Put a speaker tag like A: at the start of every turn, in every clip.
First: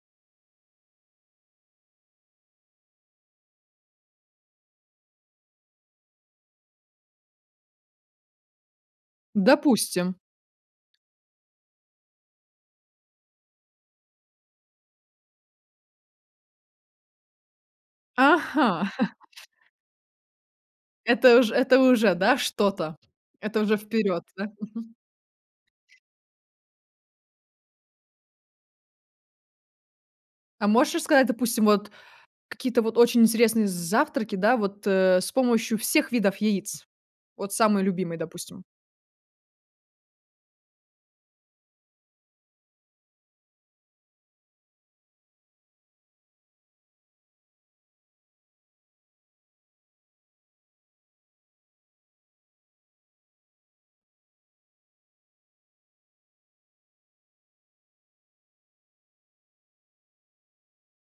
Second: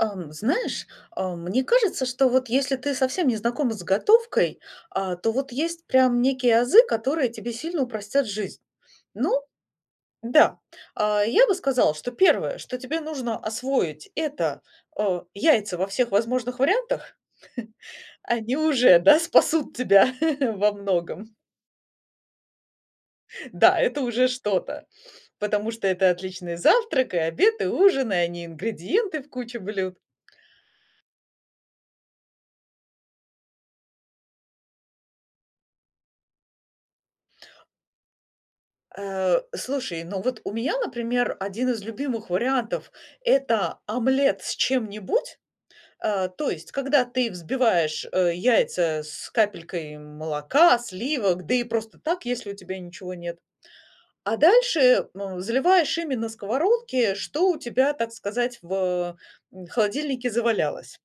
A: Эм, знаешь, э, мне кажется, что вот если ты совсем не знакома с готовкой, а то вот есть прям некие азы, которые тебе сильно упростят жизнь. Ну
B: Допустим.
A: да. А, я бы сказала, что первое, что тебе нужно освоить, это, э, яйца во всех возможных вариантах. Они
B: Ага.
A: уже, да, спасут тебя во многом.
B: Это ж это уже, да, что-то, это уже
A: Да, это
B: вперёд.
A: уже
B: Да,
A: что-то,
B: мгм.
A: потому что это отличный завтрак, и обед, и ужин, а и не ингредиенты в куче блюд.
B: А можешь рассказать, допустим, вот какие-то вот очень интересные з завтраки, да, вот с помощью всех видов яиц? Вот самый любимый, допустим.
A: Э, слушай, ну вот у меня, например, 1 из любимых вариантов- это омлет с чем-нибудь. Э, то есть когда ты взбиваешь, э, яйца с капелькой молока, сливок, да и просто так, если у тебя ничего нет, а дальше, э, заливаешь ими на сковородке, что у тебя, так сказать, в холодильнике завалялось.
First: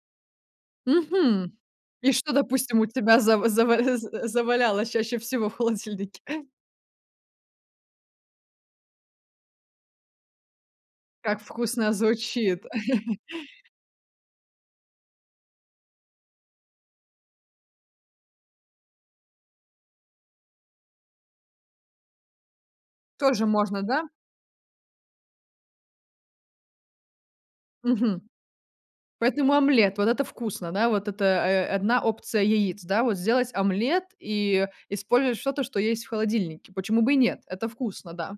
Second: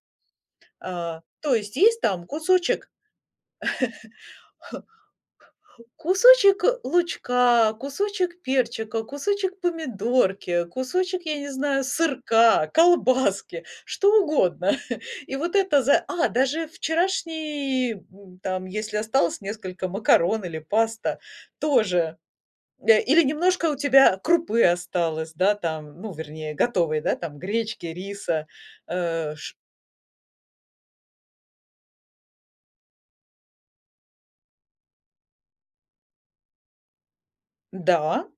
A: Э, то
B: Мгм.
A: есть есть
B: И
A: там
B: что, допустим, у
A: кусочек
B: тебя зав зава за завалялось чаще всего в холодильнике?
A: Кусочек лучка, кусочек перчика, кусочек помидорки, кусочек, я
B: Как
A: не знаю,
B: вкусно звучит.
A: сырка, колбаски, что угодно. И вот это за А даже вчерашний, м, там, если осталось несколько макарон или паста тоже, э, или
B: Тоже
A: немножко у
B: можно, да?
A: тебя крупы осталось, да, там, ну, вернее готовой, да, там, гречки,
B: Мгм.
A: риса, э,
B: Поэтому
A: ш
B: омлет, вот это вкусно, да, вот это, э, 1 опция яиц, да, вот сделать омлет и использовать что-то, что есть в холодильнике. Почему бы и нет, это вкусно,
A: Да.
B: да.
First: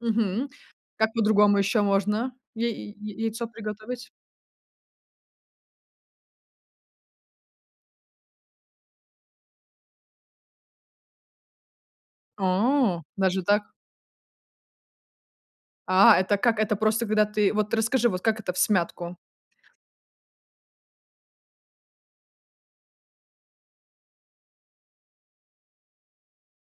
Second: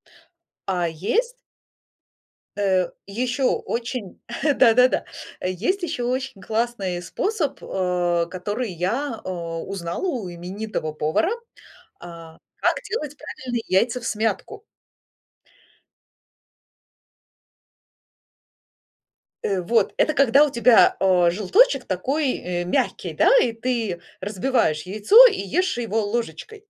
B: Мгм.
A: А
B: Как
A: есть
B: по-другому ещё можно я я
A: Э,
B: яй яйцо
A: ещё
B: приготовить?
A: очень Да-да-да, есть ещё очень классный способ, э, который я, э, узнала у именитого повара, а, как
B: А!
A: делать
B: Даже
A: правильные
B: так?
A: яйца всмятку.
B: А это как это? Просто когда ты, вот расскажи, вот как это- всмятку?
A: Э, вот. Это когда у тебя, э, желточек такой, э, мягкий, да, и ты разбиваешь яйцо и ешь его ложечкой.